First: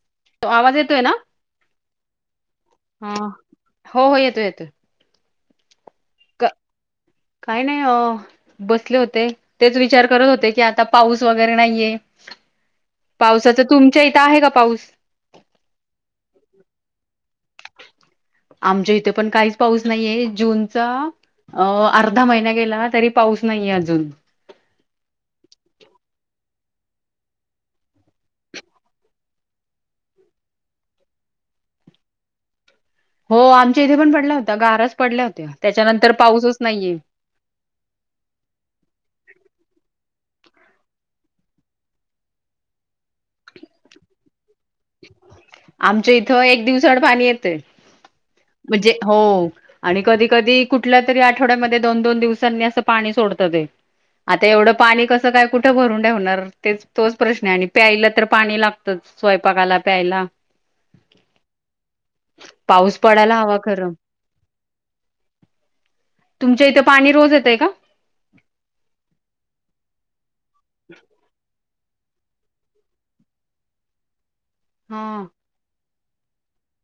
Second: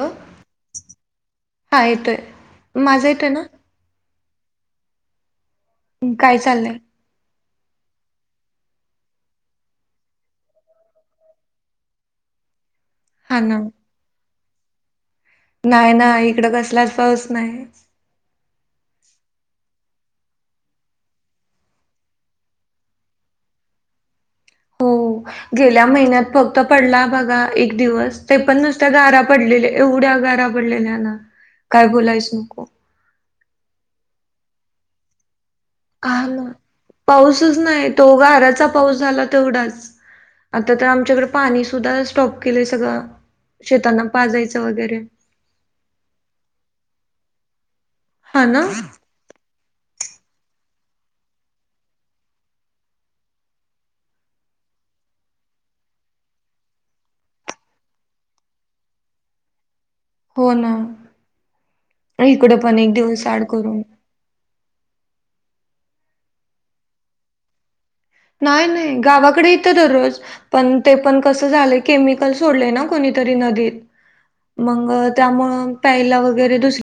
Hello तो आवाज येतोय ना हा येतोय माझा ह येतोय ना हो हो येत येत येत काय का चाललंय काही नाही हो बसले होते तेच विचार करत होते की आता पाऊस वगैरे नाहीये हा ना पावसाचं तुमच्या इथं आहे का पाऊस नाही ना इकड कसलाच पाऊस नाही. आमच्या इथे पण काहीच पाऊस नाहीये जूनचा अ अर्धा महिना गेला. तरी पाऊस नाहीये अजून? हो गेल्या महिन्यात फक्त पडला बघा एक दिवस ते पण नुसत्या गारा पडलेल्या एवढ्या गारा पडलेल्याना काय बोलायच नको? हो आमच्या इथे पण पडल्या होत्या गारच पडल्या होत्या. त्याच्यानंतर पाहा नं पाऊसच नाहीये. पाऊसच नाही. तो गाराचा पाऊस झाला तेवढाच आता ते आमच्याकड पाणी सुद्धा स्टॉप केलं सगळं शेतांना पाजयचं आमच्या इथ एक दिवसाड पाणी येतय हा ना म्हजे हो आणि कधी कधी कुठल्या तरी आठवड्यामध्ये दोन दोन दिवसांनी असं पाणी सोडताते आता एवढं पाणी कसं काय कुठं भरून ठेवणार तेच तोच प्रश्न आहे. आणि प्यायला तर पाणी लागतच स्वय पाकाला हो ना इकड पण एक पाऊस दिवसा पडायला आड हवा करून खरं तुमच्या इथे पाणी रोज येतय का? नाही नाही गावाकड येतं दररोज पण ते पण कसं झालय केमिकल सोडलय ना कोणीतरी नदीत मंग हा त्यामुळं प्यायला वगैरे दुस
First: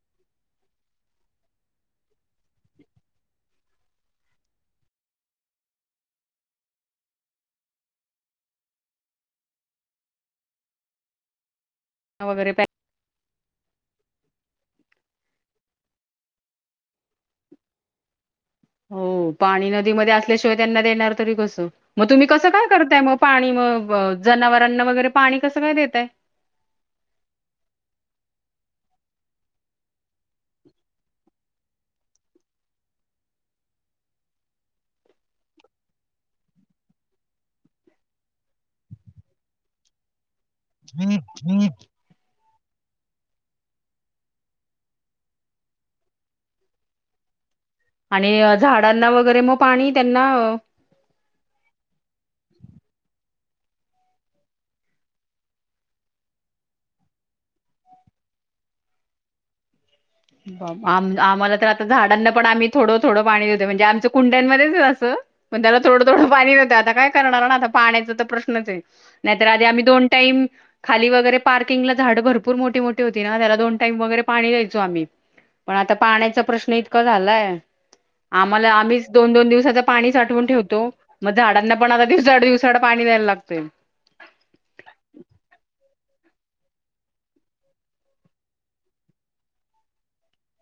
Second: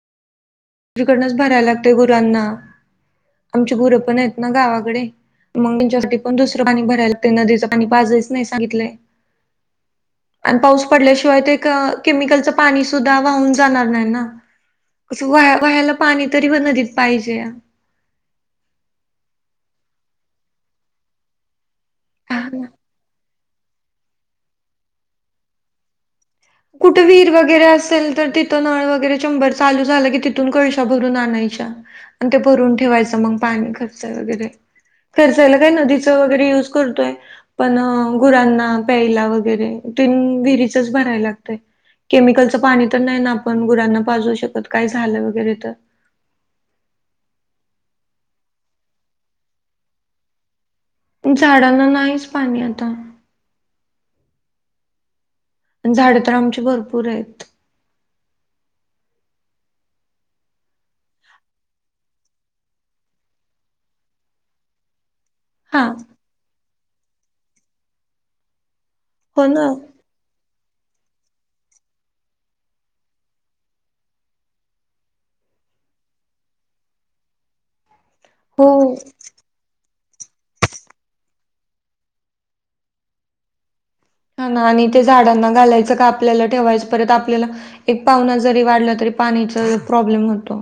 रीकडनच भरायला लागते गुरांना आमची गुरं पण आहेत. ना गावाकडे मग त्यांच्यासाठी पण दुसरं पाणी भरायला लागतय नदीच पाणी पाजच नाय सांगितलंय आणि पाऊस पडल्याशिवाय ते त केमिकलच वगैरे प्या पाणी सुध्या वाहून जाणार नाय ना असं वाया - वाह्याला पाणी तरी व नदीत पाहिजे हो पाणी नदीमध्ये असल्याशिवाय त्यांना देणार तरी कसं? मग तुम्ही हां कसं ना. काय करताय म पाणी अ व जनावरांना वगैरे पाणी कसं काय देताय कुठे विहीर वगैरे असेल. तर तिथं नळ वगैरे शंभर चालू झालं की तिथून कळशा भरून आणायच्या आणि ते भरून ठेवायच मंग पाणी खर्चाय वगैरे खर्चायला काय नदीच वगैरे युज करतोय पण गुरांना प्यायला वगैरे तेन बी हितच भरायला केमिकलच पाणी तर नाय ना आपण गुरांना पाजू शकत काय झालं वगैरे तर? आणि झाडांना वगैरे मग पाणी त्यांना अ झाडांना नाहीच पाणी आता झाडं तर आमची भरपूर आहेत. आम आम्हाला तर आता झाडांना पण आम्ही थोडं थोडं पाणी देतो म्हणजे आमचं कुंड्यांमध्येच असं पण त्याला हा थोडं थोड पाणी देतात आता काय करणार ना आता पाण्याचा तर प्रश्नच ये हो नाहीतर आधी ना आम्ही दोन टाईम खाली वगैरे पार्किंगला झाड भरपूर मोठी मोठी होती ना त्याला दोन टाईम वगैरे पाणी दयायचो आम्ही पण आता पाण्याचा प्रश्न इतका झालाय आम्हाला हो. आम्हीच दोन दोन दिवसाच पाणी साठवून ठेवतो म झाडांना पण आता दिवसाड दिवसाड पाणी द्यायला लागतय. हा ना आणि ते झाडांना घालायचं का आपल्याला ठेवायचं परत आपल्याला एक पाहुना जरी वाढला तरी पाणीच प्रॉब्लेम होतो.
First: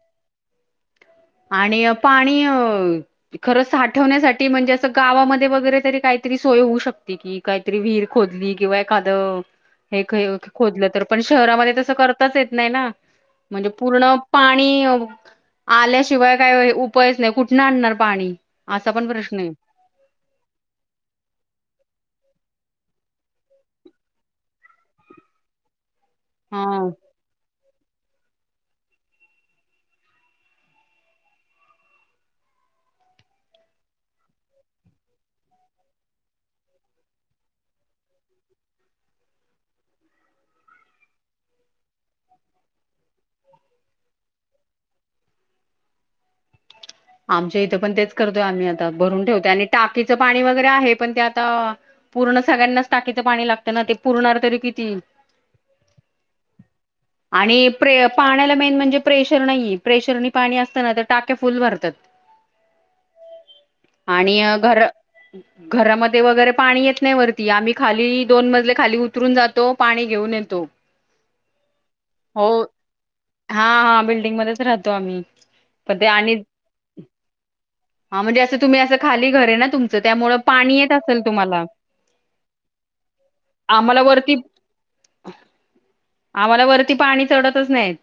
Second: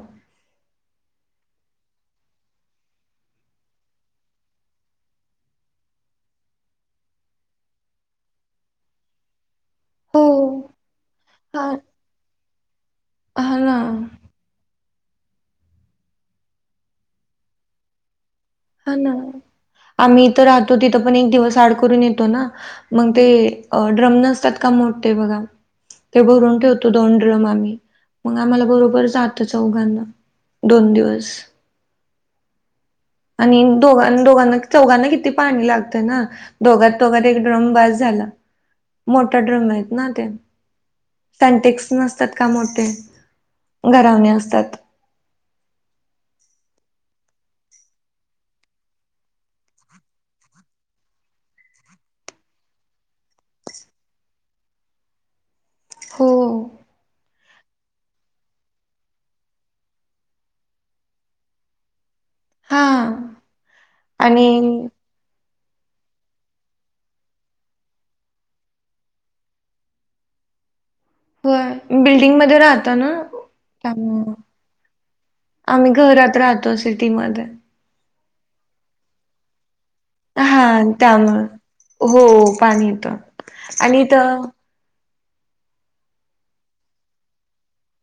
आणि पाणी खरं साठवण्यासाठी म्हणजे असं गावामध्ये वगैरे तरी काहीतरी सोय होऊ शकते की काहीतरी विहीर खोदली किंवा एखादं हे हो. खे खोदलं तर पण हा शहरामध्ये तसं करताच येत नाही ना हा म्हणजे ना पूर्ण पाणी आल्या शिवाय काय उपायच नाही कुठून आणणार पाणी? असा हा पण ना प्रश्न आहे आम्ही इथं राहतो तिथं पण एक दिवस आड करून येतो ना. मग ते ड्रम नसतात का मोठते बघा. ते भरून हा ठेवतो दोंडरम आम्ही. मग आम्हाला बरोबर जात चौघांना दोन दिवस. आणि दोघां दोघांना चौघांना किती पाणी लागतं ना दोघांत दोघत एक ड्रम बस झाला मोठा ड्रम आहेत ना ते सनटेक्स नसतात का मोठे घरावणे असतात. आमच्या इथं पण तेच करतोय आम्ही आता भरून ठेवतोय आणि टाकीचं पाणी वगैरे आहे पण ते आता पूर्ण सगळ्यांनाच टाकीचं पाणी लागत ना ते पुूरणार तरी किती? हो. आणि प्रे पाण्याला मेन म्हणजे प्रेशर नाही प्रेशरनी पाणी असताना तर टाक्या फुल भरतात. हा. आणि घर घरामध्ये वगैरे पाणी येत नाही वरती आम्ही खाली दोन मजले खाली उतरून जातो पाणी घेऊन येतो. होय बिल्डिंग मध्ये हो राहत ना हा हा त्यामुळे बिल्डिंग मध्येच राहतो आम्ही आम्ही पण ते आणि घरात राहतो सिटीमध्ये. हा म्हणजे असं तुम्ही असं खाली घरे ना त तुम हा त्यामुळे हो पाणी येत आम्हाला आणि त. वरती आम्हाला वरती पाणी चढतच नाहीत.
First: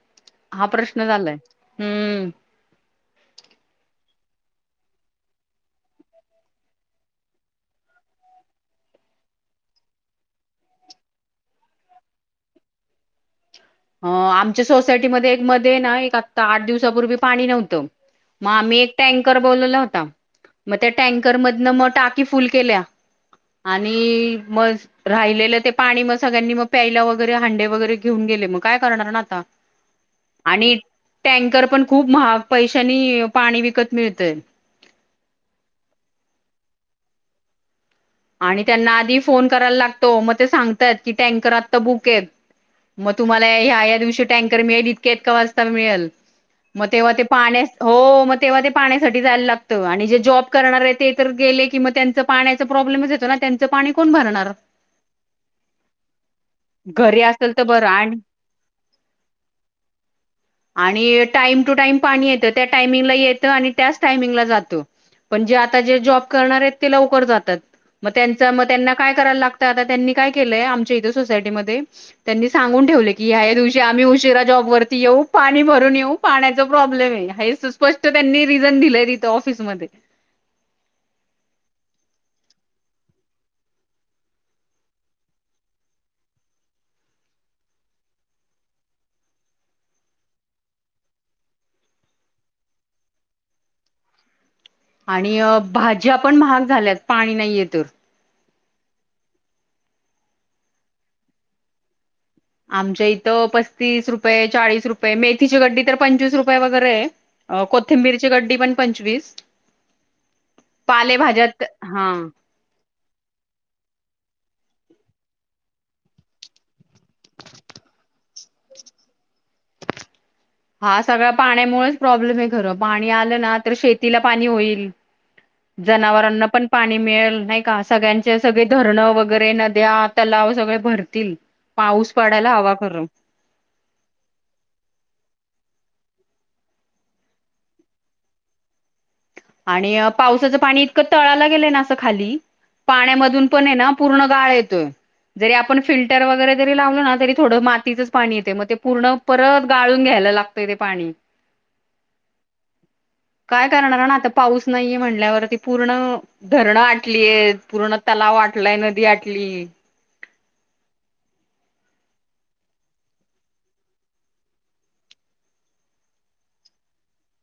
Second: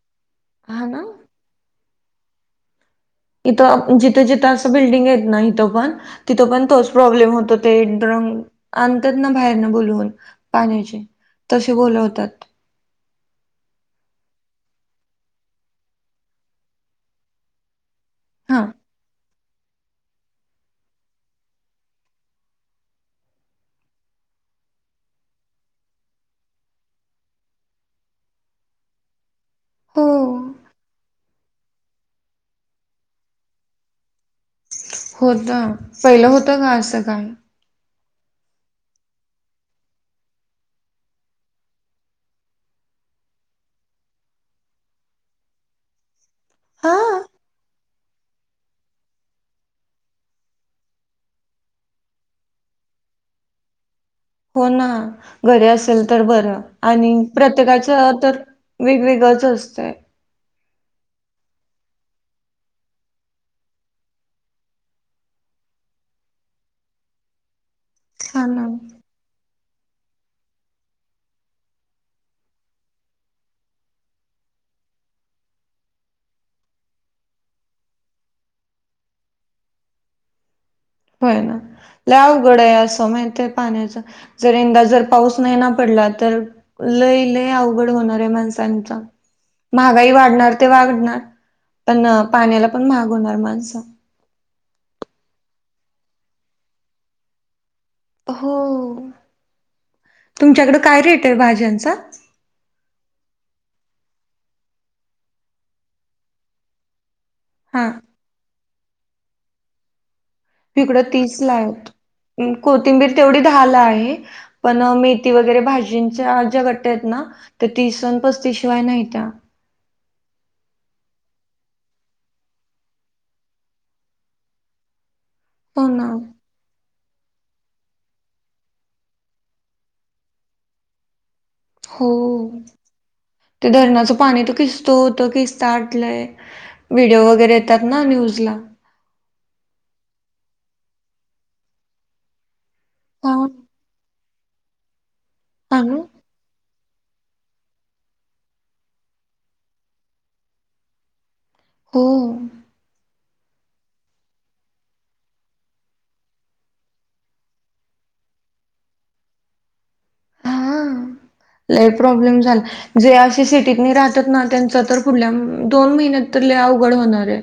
हा प्रश्न झालाय. हम्म. इथं जिथे जिथं असं बिल्डिंग य ना इथं पण तिथं पण तोच प्रॉब्लेम होतो ते ्रंग आणतात ना बाहेरन बोलवून पाण्याचे तसे बोलवतात. अ आमच्या सोसायटीमध्येध्ये एक मध्ये ना एक आता आठ दिवसापूर्वी पाणी नव्हतं. मग हा आम्ही एक टँकर बोलल होत. मग त्या टँकर मध मग टाकी फुल केल्या आणि मग राहिलेलं ते पाणी मग सगळ्यांनी मग प्यायला वगैरे हांडे वगैरे घेऊन गेले मग. काय करणार ना आता? हो आणि टँकर पण खूप महाग पैशानी पाणी विकत मिळतय. होत पहिलं होतं का असं काय? आणि त्यांना आधी फोन करायला लागतो मग ते सांगतात की टँकर आत्ता बुक आहेत मग तुम्हाला ह्या ह्या या दिवशी टँकर मिळेल इतक्या इतक्या वाजता मिळेल मग तेव्हा हां, ते पाण्या हो मग तेव्हा ते पाण्यासाठी जायला लागतं आणि जे जॉब करणार आहे ते तर गेले की मग त्यांच पाण्याच प्रॉब्लमच येतो ना त्यांचं पाणी हो ना घरी असेल तर बरं आणि घरी असेल तर प्रत्येकाच बरं आणि तर वेगवेगळच असतं. आणि टाइम टू टाइम पाणी येतं त्या टायमिंगला येतं आणि त्याच टायमिंगला जातं पण जे आता जे जॉब करणार आहेत ते लवकर जातात. मग त्यांच हां मग ना. त्यांना काय? करायला लागतय. आता त्यांनी काय केलय, आमच्या इथ सोसायटी मधे त्यांनी सांगुन देवलय कि या या दिवशी आम्ही उशिरा जॉबवरती येऊ पाणी भरुण येऊ पाण्याच प्रॉब्लेम ये, है अस स्पष्ट त्यांनी रिजन धिलय तिथ ऑफिस मध्ये. होय ना लय अवघड आहे असं माहित आहे पाण्याचा जर यंदा जर पाऊस नाही ना पडला तर लय लय अवघड होणार आहे माणसांचा. महागाई वाढणार ते वाढणार पण पाण्याला पण महाग होणार माणसं. आणि भाज्या पण महाग झाल्यात पाणी नाहीय तर. [inaudible] तुमच्याकड काय रेट हे भाज्यांचा? आमच्या इथं पस्तीस रुपये चाळीस रुपये मेथीची गड्डी तर पंचवीस रुपये वगैरे हे. अ हां. कोथिंबीरची गड्डी पण पंचवीस. तिकडं तीस ला पालेभाज्यात हे हा अम कोथिंबीर तेवढी दहा ला आहे पण मेथी वगैरे भाजींच्या ज्या गट्ट्या हेत ना त्या तीस न पस्तीसशिवाय नाहीत्या हा सगळा पाण्यामुळेच प्रॉब्लेम हे खरं पाणी आलं ना तर शेतीला पाणी होईल हो ना जनावरांना पण पाणी नी मिळेल नाही का सगळ्यांचे सगळे धरणं वगैरे नद्या तलाव सगळे भरतील पाऊस होओ पडायला हवा खरं ते धरणाचं पाणी त किसतो होत किस साठलय व्हिडिओ वगैरे येतात ना न्यूज ला. आणि अ पावसाचं पाणी इतकं तळाला गेलंय ना आता खाली हा पाण्यामधून पण हे ना पूर्ण गाळ येतोय. जरी आपण अनु फिल्टर वगैरे जरी लाव हणा तरी थोडं मातीचच पाणी येतय म ते पूर्ण परत गाळून घ्यायला लागतय ते पाणी हो. काय करणार ना आता पाऊस नाहीये म्हणल्यावरती पूर्ण धरणं आटलीयेत पूर्ण तलाव आटलाय नदी आटली हा लय प्रॉब्लेम झाल जे असे सिटीतनी राहतात ना त्यांचा तर पुढल्या अम दोन महिन्यात तर लय अवघड व्हणार हे.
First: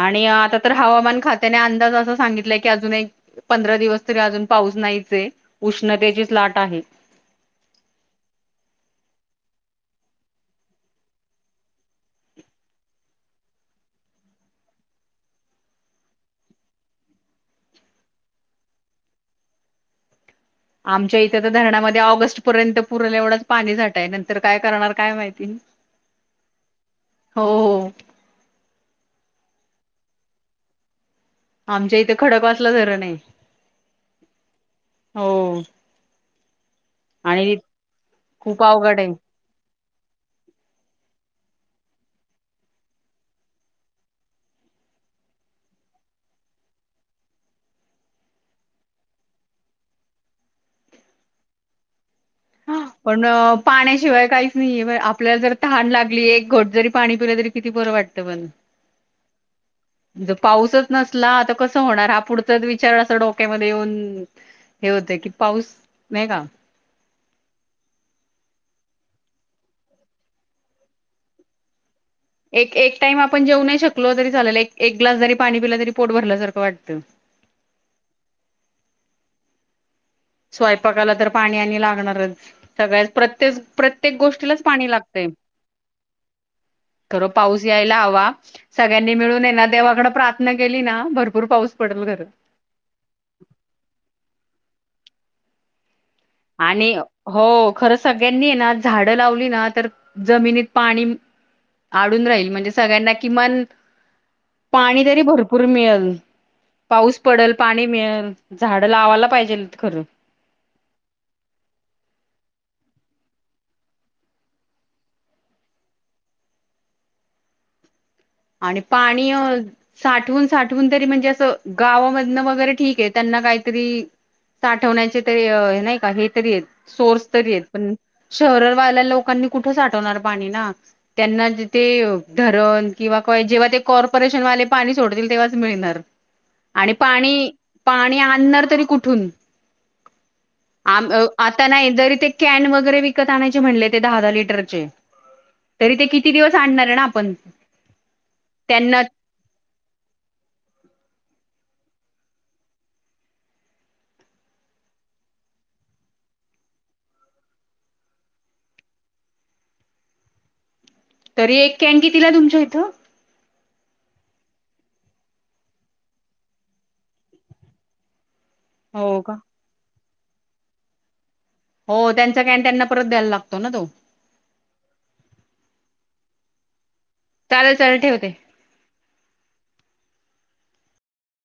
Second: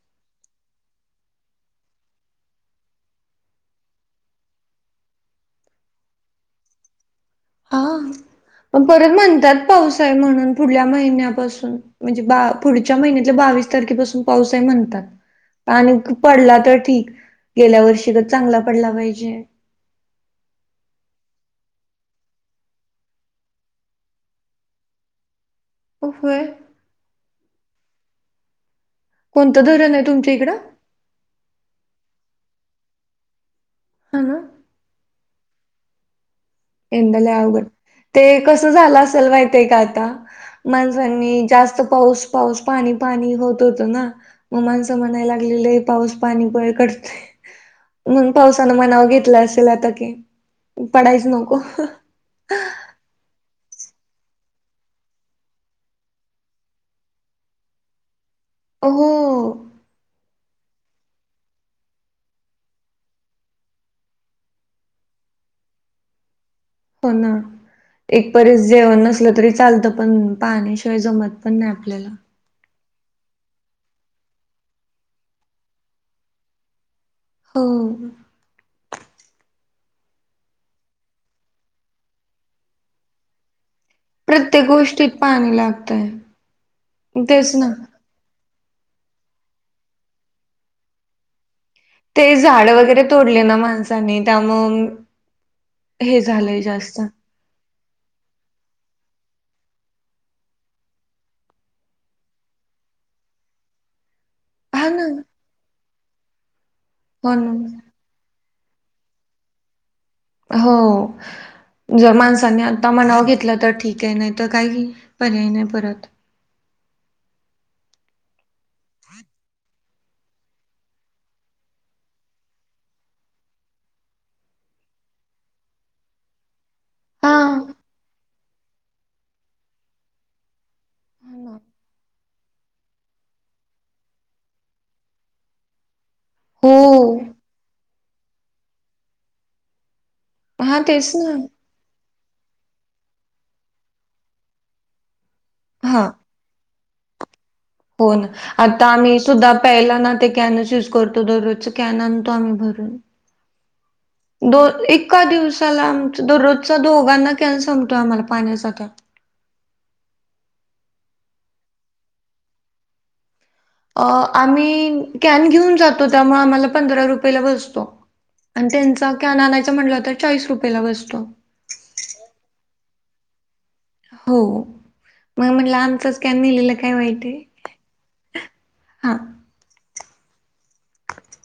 आणि अ आता तर हवामान खात्याने अंदाज असा सांगितलाय की अजून एक पंधरा दिवस तरी अजून पाऊस नाहीच उष्णतेचीच लाट आहे. आ अपरत म्हणत्यात पाऊस आहे म्हणून पुढल्या महिन्यापासून म्हणजे बा पुढच्या महिन्यातल्या बावीस तारखेपासून पाऊस आहे म्हणतात आणि क पडला तर ठीक गेल्या वर्षी गत चांगला पडला पाहिजे. आमच्या इथे तर धरणामध्ये ऑगस्ट पर्यंत पुरल एवढाच पाणी साठाय नंतर काय करणार काय माहिती उफ व्हय. हो ओ. कोणतं धरण हे तुमच्या इकडं? आमच्या इथे खडक वासला धरण हे. हा ना. हो. यंदा लय आणि अवघड ते खूप कस झालं अवघड आहे. असल माहितीय का आता माणसांनी जास त पाऊस पाऊस पाणी पाणी होत होतं ना म माणसं म्हणाय लागलेले पाऊस पाणी बळ कट तय म्हणू पावसानं मनाव घेतला असेल आता की पडायच नक. [inaudible] हा, पण पाण्याशिवाय काहीच नाहीये ब आपल्याल जर तहाण लागली एक घोट जरी पाणी पिलं तरी किती बरं वाटतं बर. अ हो. ज पाऊसच नसला त कस होणार हा पुढचाज विचार अस डोक्यामध्ये येऊन हे होतय कि पाऊस नाही का हा, एक परीस जेवण नसलं तरी चालतं पण पाण्याशिवाय जमत पण नाही आपल्याला ए एक टाइम आपण जेऊ नाही शकलो तरी चालेल एक एक ग्लास जरी पाणी पिलं तरी पोट भरल्यासारखं वाटत. हो. स्वयपाकाला तर पाणी आणि लागणारच सगळ्यास प्रत्येस प्रत्येक गोष्टीलाच पाणी गोष्टीत लागतय पाणी लागतंय. खरो तेच पाऊस ना. यायला हवा. सगळ्यांनी मिळून हेना देवाकडं प्राथना केली ना भरपूर पाऊस पडेल खरं. ते झाड वगैरे तोडले ना माणसांनी त्यामंग आणि हो. खरं सगळ्यांनी ना, झाड लावली ना, तर जमिनीत पाणी अडून राहील, म्हणजे सगळ्यांना किमान हा पाणी ना, तरी भरपूर मिळलं. रिकामा ऑडिओ पाऊस हो पडलं. ना. पाणी मिळलं. झाडं लावायला पायजेलत खरं. हो, जर माणसानी आता मनावर घेतलं तर ठीक आहे. नायतर काय पर्याय नाय परत. आणि, पाणी अ.. साठवून साठवून तरी म्हणजे असं गावामधनं वगैरे ठीक आहे. त्यांना कायतरी... साठवण्याचे तरी.. नै कां हे तरी आहेत. सोर्स हा. तरी आहेत. पण.. शहर वाल्या लोकांनी कुठं साठवणार पाणी ना, त्यांना तिथे.. धरण.. किंवा, काय जेव्हा ते कॉर्पोरेशनवाले पाणी सोडतील तेव्हाच मिळणार. हो. आणि पाणी... पाणी आणणार तरी कुठून? हा तेच ना. [unintelligible] आता नाही जरी ते.. कॅन वगैरे विकत आणायचे म्हणले ते दहा दहा लिटरचे. तरी ते किती दिवस आणणार? [unintelligible] होना, आता त्यांना आम्ही सुद्धा प्यायला ना ते कॅनच युज करतो. दररोजचा कॅन आणतो आम्ही भरून. दो एका दिवसाला आमचा दररोजचा दोघांना कॅन संपतोय आम्हाला. पाणीसाठा. तरी एक कॅन कितीला तुमच्या इथं? अ आम्ही कॅन घेऊन जातो. त्यामुळे आम्हाला पंधरा रुपयेला बसतो. आणि त्यांचा हो का कॅन आणायचा म्हटलं कां चाळीस रुपयेला बसतो. हो त्यांचा काय, आणि त्यांना परत द्यायला लागतो ना! तो. हो. मंग म्हनल आमचंच कॅन न्हेलेलं काय वाईट? चालेल चालेल ठेवते. हां.